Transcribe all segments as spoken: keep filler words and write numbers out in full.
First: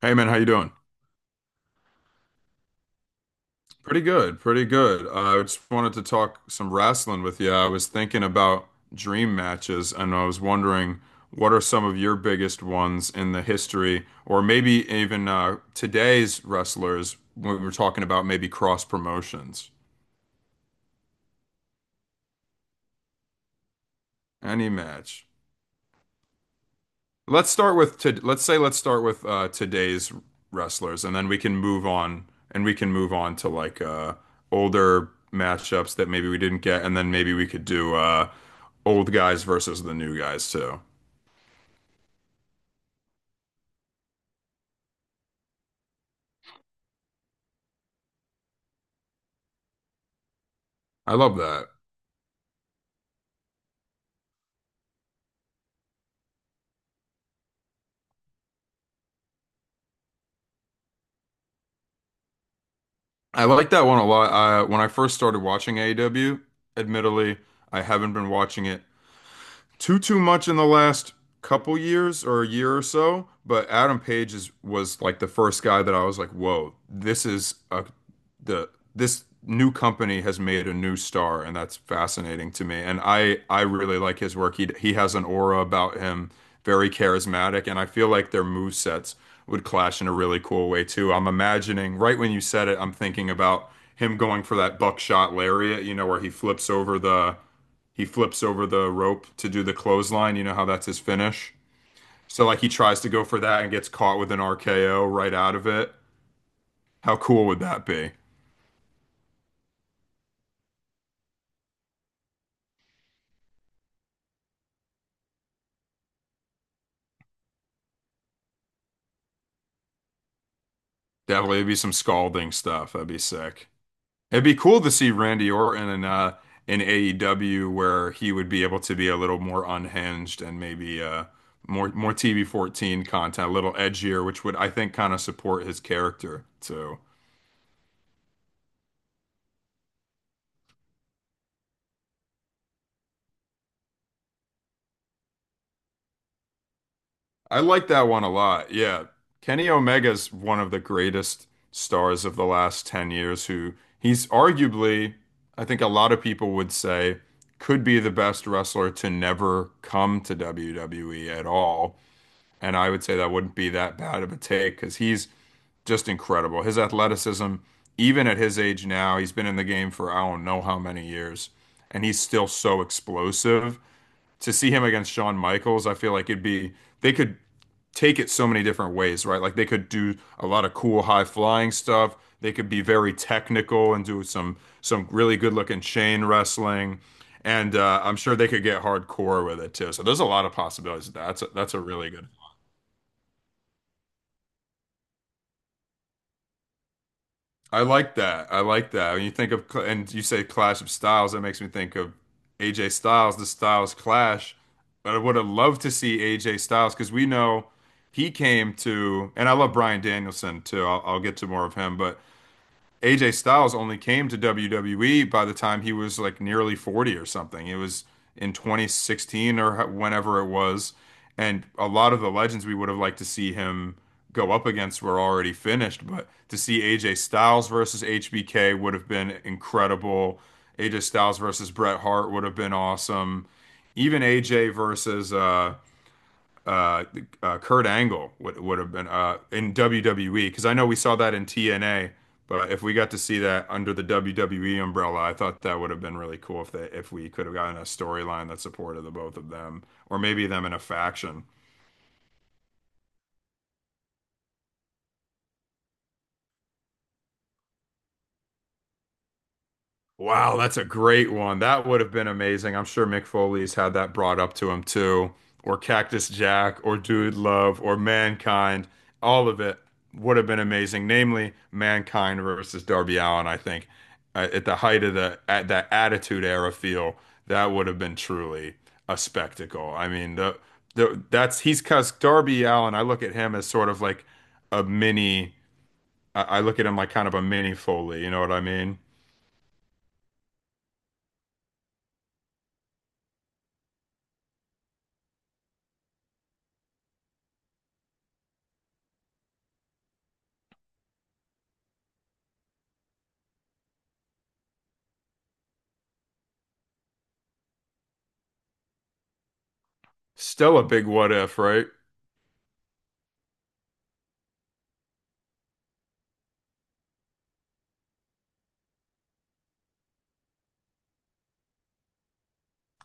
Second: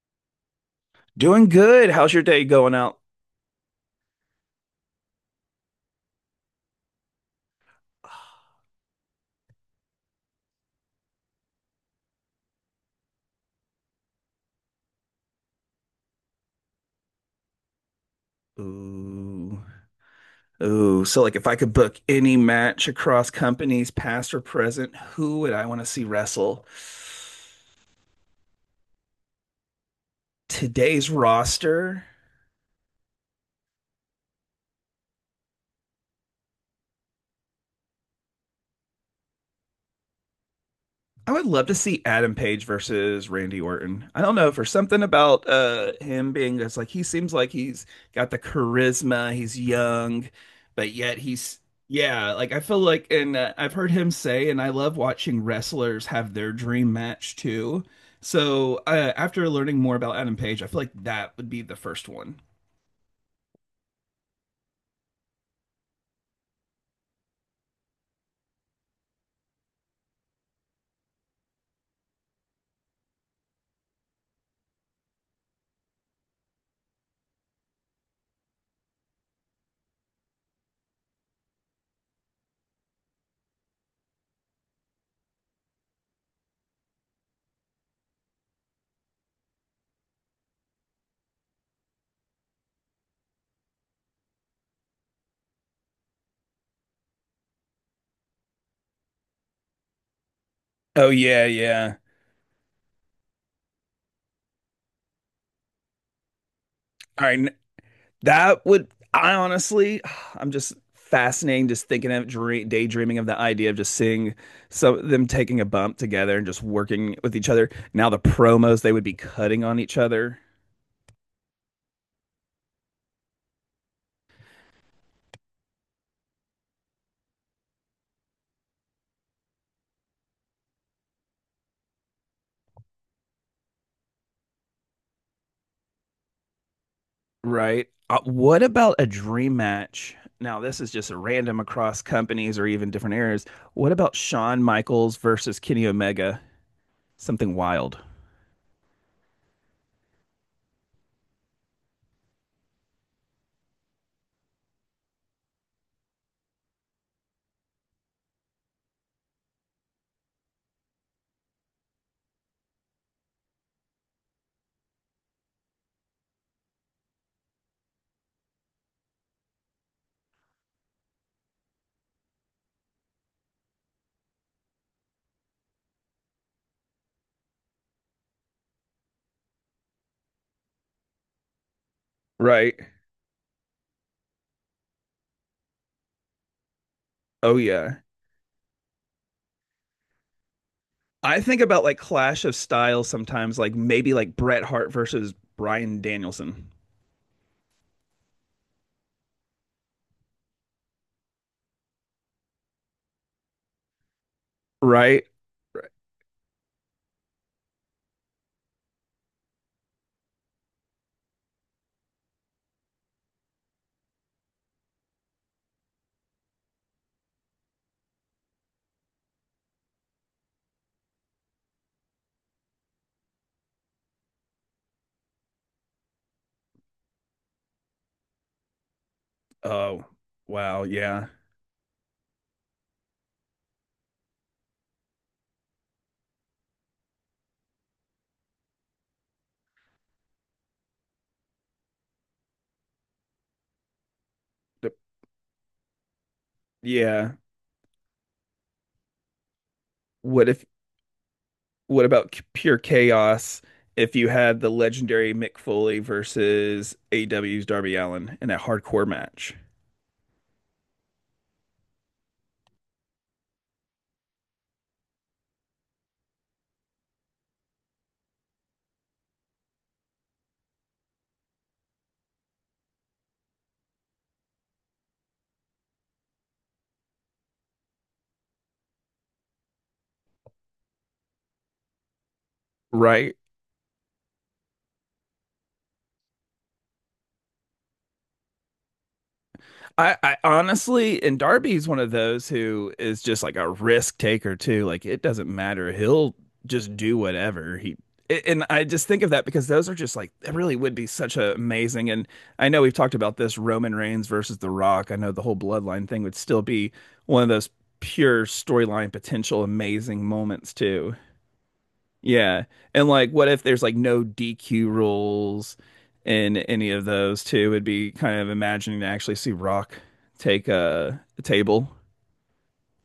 Hey man, how you doing? Doing good. How's your day going out? Pretty good, pretty good. Uh, I just wanted to talk some wrestling with you. I was thinking about dream matches, and I was wondering what are some of your biggest ones in the history, or maybe even uh, today's wrestlers when we were talking about maybe cross Ooh. promotions. Ooh. So like if I could book any match across companies, past or Any present, match. who would I want to see wrestle? Let's start with to, let's say let's start with uh, today's wrestlers, Today's and then we can move roster. on, and we can move on to like uh, older matchups that maybe we didn't get, and then maybe we could do uh, old guys versus the new guys too. I would love to see Adam Page versus Randy Orton. I don't know, for something about uh him being just like he seems like he's got the charisma, he's young, but I yet love he's that. yeah, like I feel like and uh, I've heard him say, and I love watching wrestlers have their dream match too. So, uh, after learning more about Adam Page, I feel like that would be the first one. I like that one a lot. Uh, when I first started watching A E W, admittedly, I haven't been watching it too too much in the last couple years or a year or so, but Adam Page is was like the first guy that I was like, whoa, this is a the this new company has made a new star, and that's fascinating to me. And I I really like his work. He he has an aura about him, very charismatic, and I feel like their move sets would clash in a really cool way too. I'm imagining right when you said it, I'm thinking about him going for that buckshot lariat, you know, where he flips over the he flips over the rope to do the clothesline. You know how that's his Oh yeah, finish. yeah. So like he tries to go for that and gets caught with an R K O right out of it. How All cool right, would that be? that would, I honestly, I'm just fascinating just thinking of dream, daydreaming of the idea of just seeing some them taking a bump together and just working with each other. Now the promos they would be cutting on each other, Definitely it'd be some scalding stuff. That'd be sick. It'd be cool to see Randy Orton in uh in A E W where he would be able to be a little more unhinged and maybe uh more more T V fourteen content, a little edgier, which would I think kind of support his character too. right? Uh, what about a dream match? Now this is just random across companies or even different areas. What about Shawn Michaels versus Kenny Omega? Something I like wild, that one a lot. Yeah. Kenny Omega's one of the greatest stars of the last ten years who he's arguably, I think a lot of people would say, could be the best wrestler to never come to W W E at all. And I would say that wouldn't be that bad of a take because he's just incredible. His athleticism, even at his age now, he's been in the game for I don't know how many years, and he's still so explosive to see him against Shawn Michaels, I feel like it'd be they could take it so many different ways, right? Like they could do a lot of cool high flying stuff. They could right? be very technical and do some some really good looking chain wrestling, Oh and yeah. uh, I'm sure they could get hardcore with it too. So there's a lot of possibilities. I That's a, think that's a about like really good clash of styles sometimes, like maybe like Bret Hart versus Bryan Danielson, I like that. I like that. When you think of, cl- and you say Clash of Styles, that makes me think of A J Styles, the Styles Clash. But I right? would have loved Right. to see A J Styles because we know he came to, and I love Bryan Danielson too. I'll, I'll get to more of him, but A J Styles only came to W W E by the time he was like nearly forty or something. It was in twenty sixteen or whenever it was. And a lot of the legends we would have liked to see him go up against were already finished. But to see A J Styles versus H B K would have been Oh, incredible. wow, A J yeah, Styles versus Bret Hart would have been awesome. Even A J versus uh, uh, uh, Kurt Angle would would have been uh, in W W E because I know we saw that in T N A, but if we got to see that under the W W E D- umbrella, I thought that would have been really cool if they if we yeah. could have gotten a storyline that supported the both of them or maybe What if? them in a faction. What about c- pure chaos? If you had the legendary Mick Foley versus A E W's Darby Allin in a hardcore match, Wow, that's a great one. That would have been amazing. I'm sure Mick Foley's had that brought up to him too, or Cactus Jack, or Dude Love, or Mankind. All of it would have been amazing. Namely, Mankind versus Darby Allin. I think uh, at the height of the at that Attitude Era feel, that would have been truly a spectacle. I mean, the, the that's he's because Darby Allin. I look at right? him as sort of like a mini. I, I look at him like kind of a mini Foley. You know what I mean? I, I honestly, and Darby's one of those who is just like a risk taker too. Like it doesn't matter. He'll just do whatever he. And I just think of that because those are just like it really would be such a amazing. And I know we've talked about this Roman Reigns versus The Rock. I know the whole bloodline thing would still be one of those pure storyline potential amazing moments Still a big too. what if, right? Yeah. And like what if there's like no D Q rules in any of those too? It'd be kind of imagining to actually see Rock take a, a table.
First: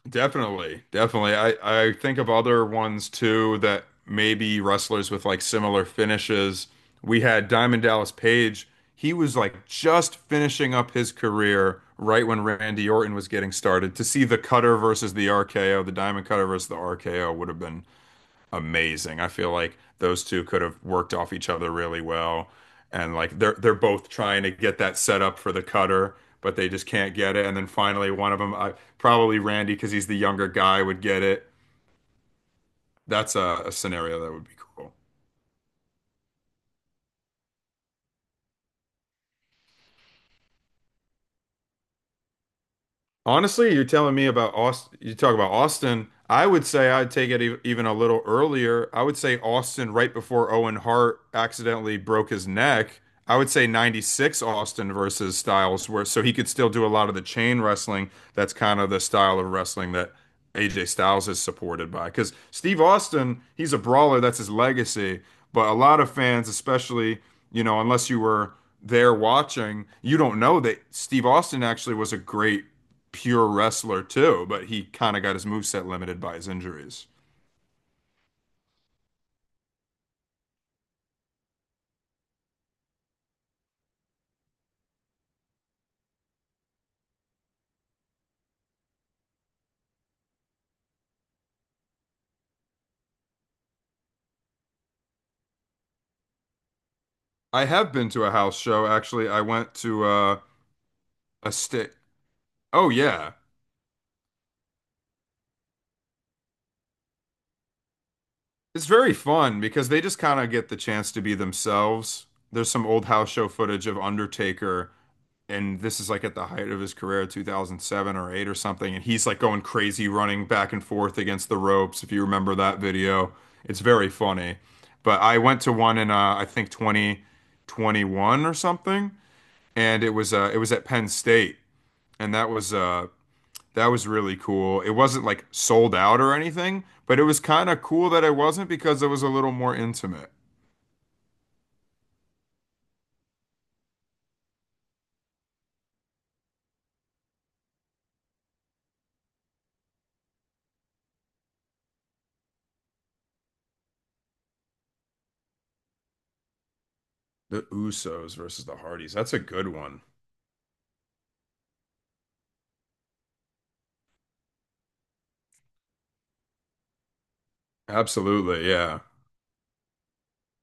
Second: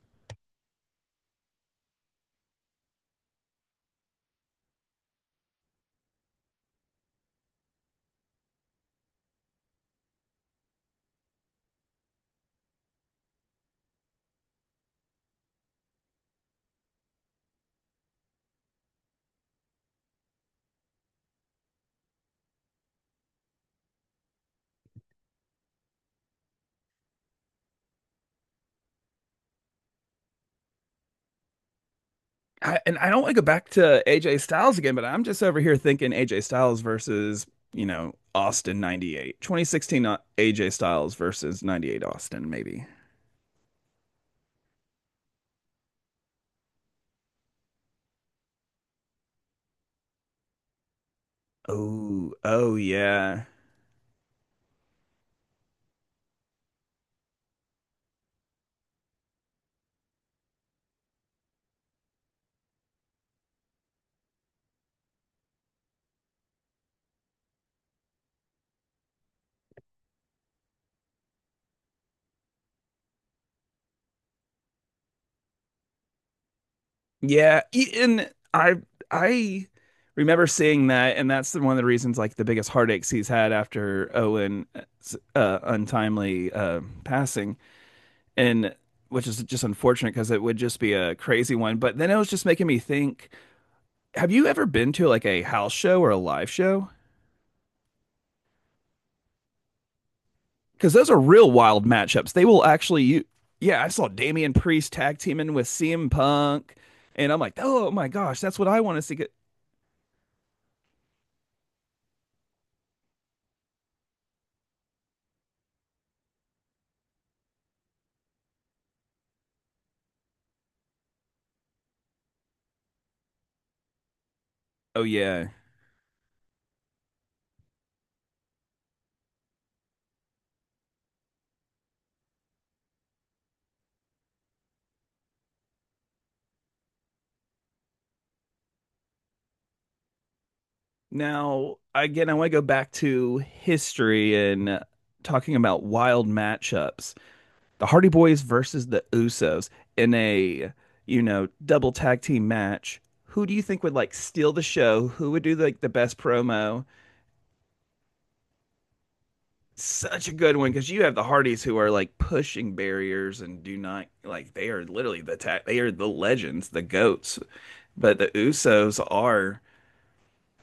Definitely, definitely. I I think of other ones too that maybe wrestlers with like similar finishes. We had Diamond Dallas Page. He was like just finishing up his career right when Randy Orton was getting started. To see the cutter versus the R K O, the Diamond Cutter versus the R K O would have been amazing. I feel like those two could have worked off each other really well. And like they're they're both trying to get that set up for the cutter, but they just can't get it. And then finally one of them, I, probably Randy, because he's the younger guy, would get it. I, and I don't want That's to go a, back a to scenario that A J would be Styles cool. again, but I'm just over here thinking A J Styles versus, you know, Austin ninety-eight. twenty sixteen A J Styles versus ninety-eight Austin maybe. Honestly, you're telling me about Austin. You talk about Austin. I would say I'd take it e- even a little earlier. I would say Austin right before Owen Hart accidentally broke Oh, his oh neck. I yeah. would say ninety-six Austin versus Styles, where so he could still do a lot of the chain wrestling. That's kind of the style of wrestling that A J Styles is supported by. Because Steve Austin, he's a brawler, that's his legacy. But a lot of fans, especially, you know, unless you were there watching, you don't know that Steve Austin actually was a great pure wrestler too, but he kind of got his moveset limited by his injuries. Yeah, e- and I I remember seeing that, and that's the- one of the reasons, like the biggest heartaches he's had after Owen's uh, untimely uh, passing, and which is just unfortunate because it would just be a crazy one. But then it was just making me think: have you ever been to like a house show or a live show? I have been to a house show actually. I went to uh, Because those are real a wild state. matchups. They will Oh actually, you, yeah, yeah, I saw Damian Priest tag teaming with C M Punk, and I'm like, oh my gosh, that's what I it's want to very see. Get- fun because they just kind of get the chance to be themselves. There's some old house show footage of Undertaker, and this is like at the height of his career, two thousand seven or eight or something, and he's like going crazy, running back and forth against the ropes. If you remember that video, it's very funny. oh But I yeah. went to one in uh, I think twenty twenty-one or something and it was uh it was at Penn State and that was uh that was really cool. It wasn't like sold out or anything, but it was kind of cool that it wasn't because it was a little more intimate. Now, again, I want to go back to history and uh, talking about wild matchups. The Hardy Boys versus the Usos in a, you know, double tag team match. Who do you think would like steal the show? Who would do like the best promo? The Usos versus the Hardys. That's a good one. Such a good one because you have the Hardys who are like pushing barriers and do not like they are literally the ta- they are the legends, the goats. But the Absolutely, yeah. Usos are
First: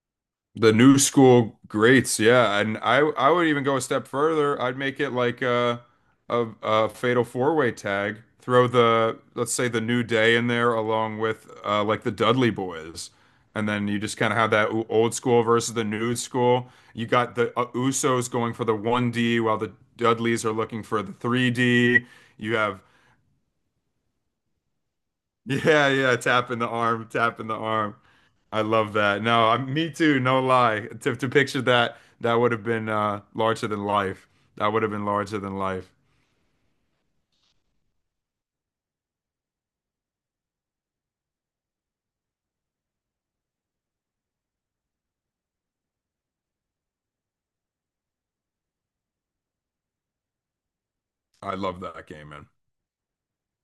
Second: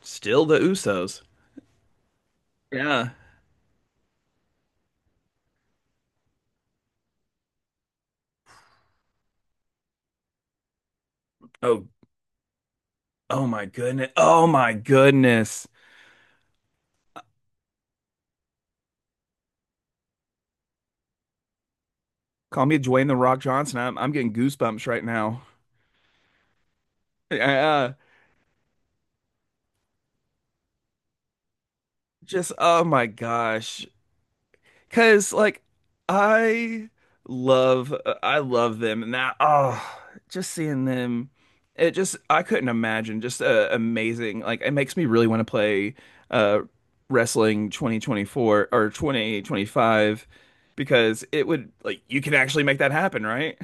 still the The new Usos. school greats, yeah, and I Yeah. I would even go a step further. I'd make it like a a, a fatal four-way tag. Throw the Let's say the New Day in there along with uh, Oh, like the Dudley Boys, oh my and then you goodness. just kind of Oh have that my o- old school goodness. versus the new school. You got the uh, Usos going for the one D while the Dudleys are looking for the three D. You Call me have Dwayne the Rock Johnson. I'm I'm getting goosebumps right now. yeah, yeah, tapping the arm, tapping the Yeah. arm. uh, I love that. No, I, me too, no lie. To to picture that, that Just would have oh been my uh larger than gosh. life. That would have been 'Cause larger than like life. I love uh, I love them and that oh just seeing them it just I couldn't imagine just uh, amazing. Like it makes me really want to play uh wrestling twenty twenty-four or twenty twenty-five because it I would love like that you game, can man. actually make that happen, right?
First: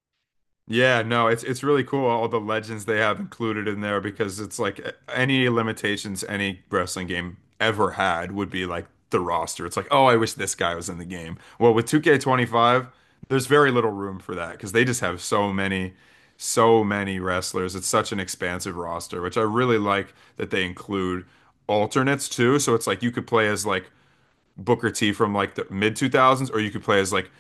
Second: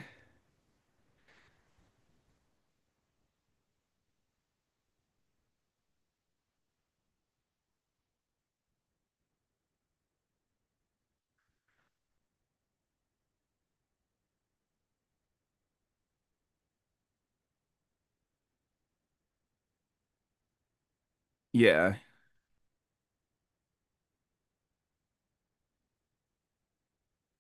Yeah, no, it's it's really cool all the legends they have included in there because it's like a- any limitations any wrestling game ever had would be like the roster. It's like, oh, I wish this guy was in the game. Well, with two K twenty-five, there's very little room for that because they just have so many, so many wrestlers. It's such an expansive roster, which I really like that they include Yeah. alternates too. So it's like you could play as like Booker T from like the mid two thousands, or you could play as like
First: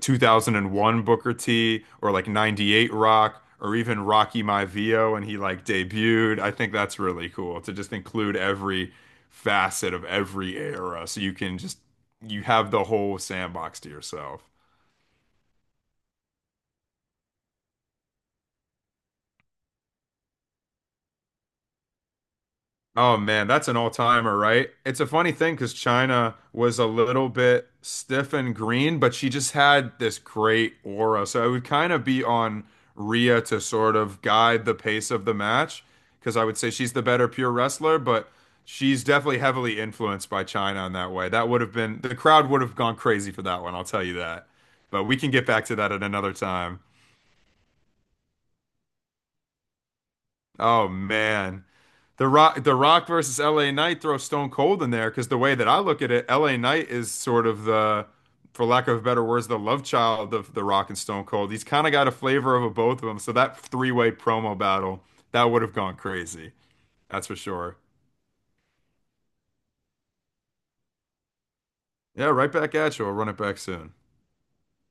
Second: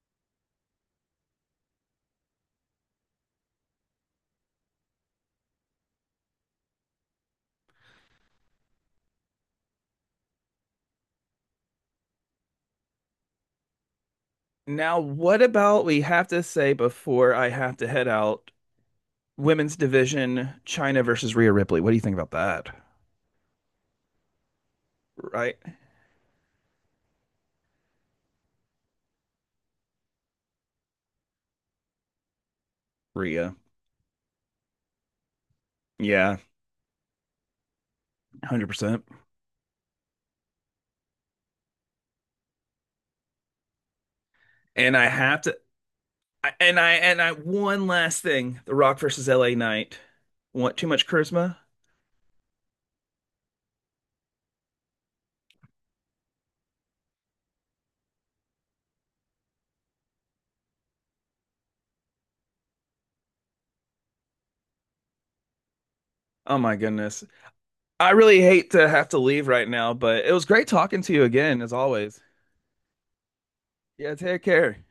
two thousand one Booker T or like ninety-eight Rock or even Rocky Maivia when he like debuted. I think that's really cool to just include every facet of every era so you can just you have the whole sandbox to yourself. Now, what about we have to say before I have to head out, women's division, China versus Rhea Ripley. What do you think about that? Oh man, that's an all-timer, right? It's a funny thing Right? because China was a little bit stiff and green, but she just had this great aura. So it would kind of be on Rhea Rhea. to sort of guide the pace of the match because Yeah, I would say she's the better pure wrestler, but she's one hundred percent. definitely heavily influenced by China in that way. That would have been the crowd would have gone crazy for that one, I'll tell you that. And But I we can have get to back to that at another I- and time. I and I one last thing, The Rock versus L A Knight. Want too Oh much charisma? man. The Rock, The Rock versus L A Knight throw Stone Cold in there because the way that I look at it, L A Knight is sort of the, for lack of better words, the love child of The Rock and Stone Cold. He's kind of got a flavor of a, both of them. So that three-way promo battle, that would have gone crazy. Oh my goodness. That's for sure. I really hate to have to leave right now, but it was great talking to you again, as always. Yeah, right back at you. I'll run it back soon. Yeah, take care.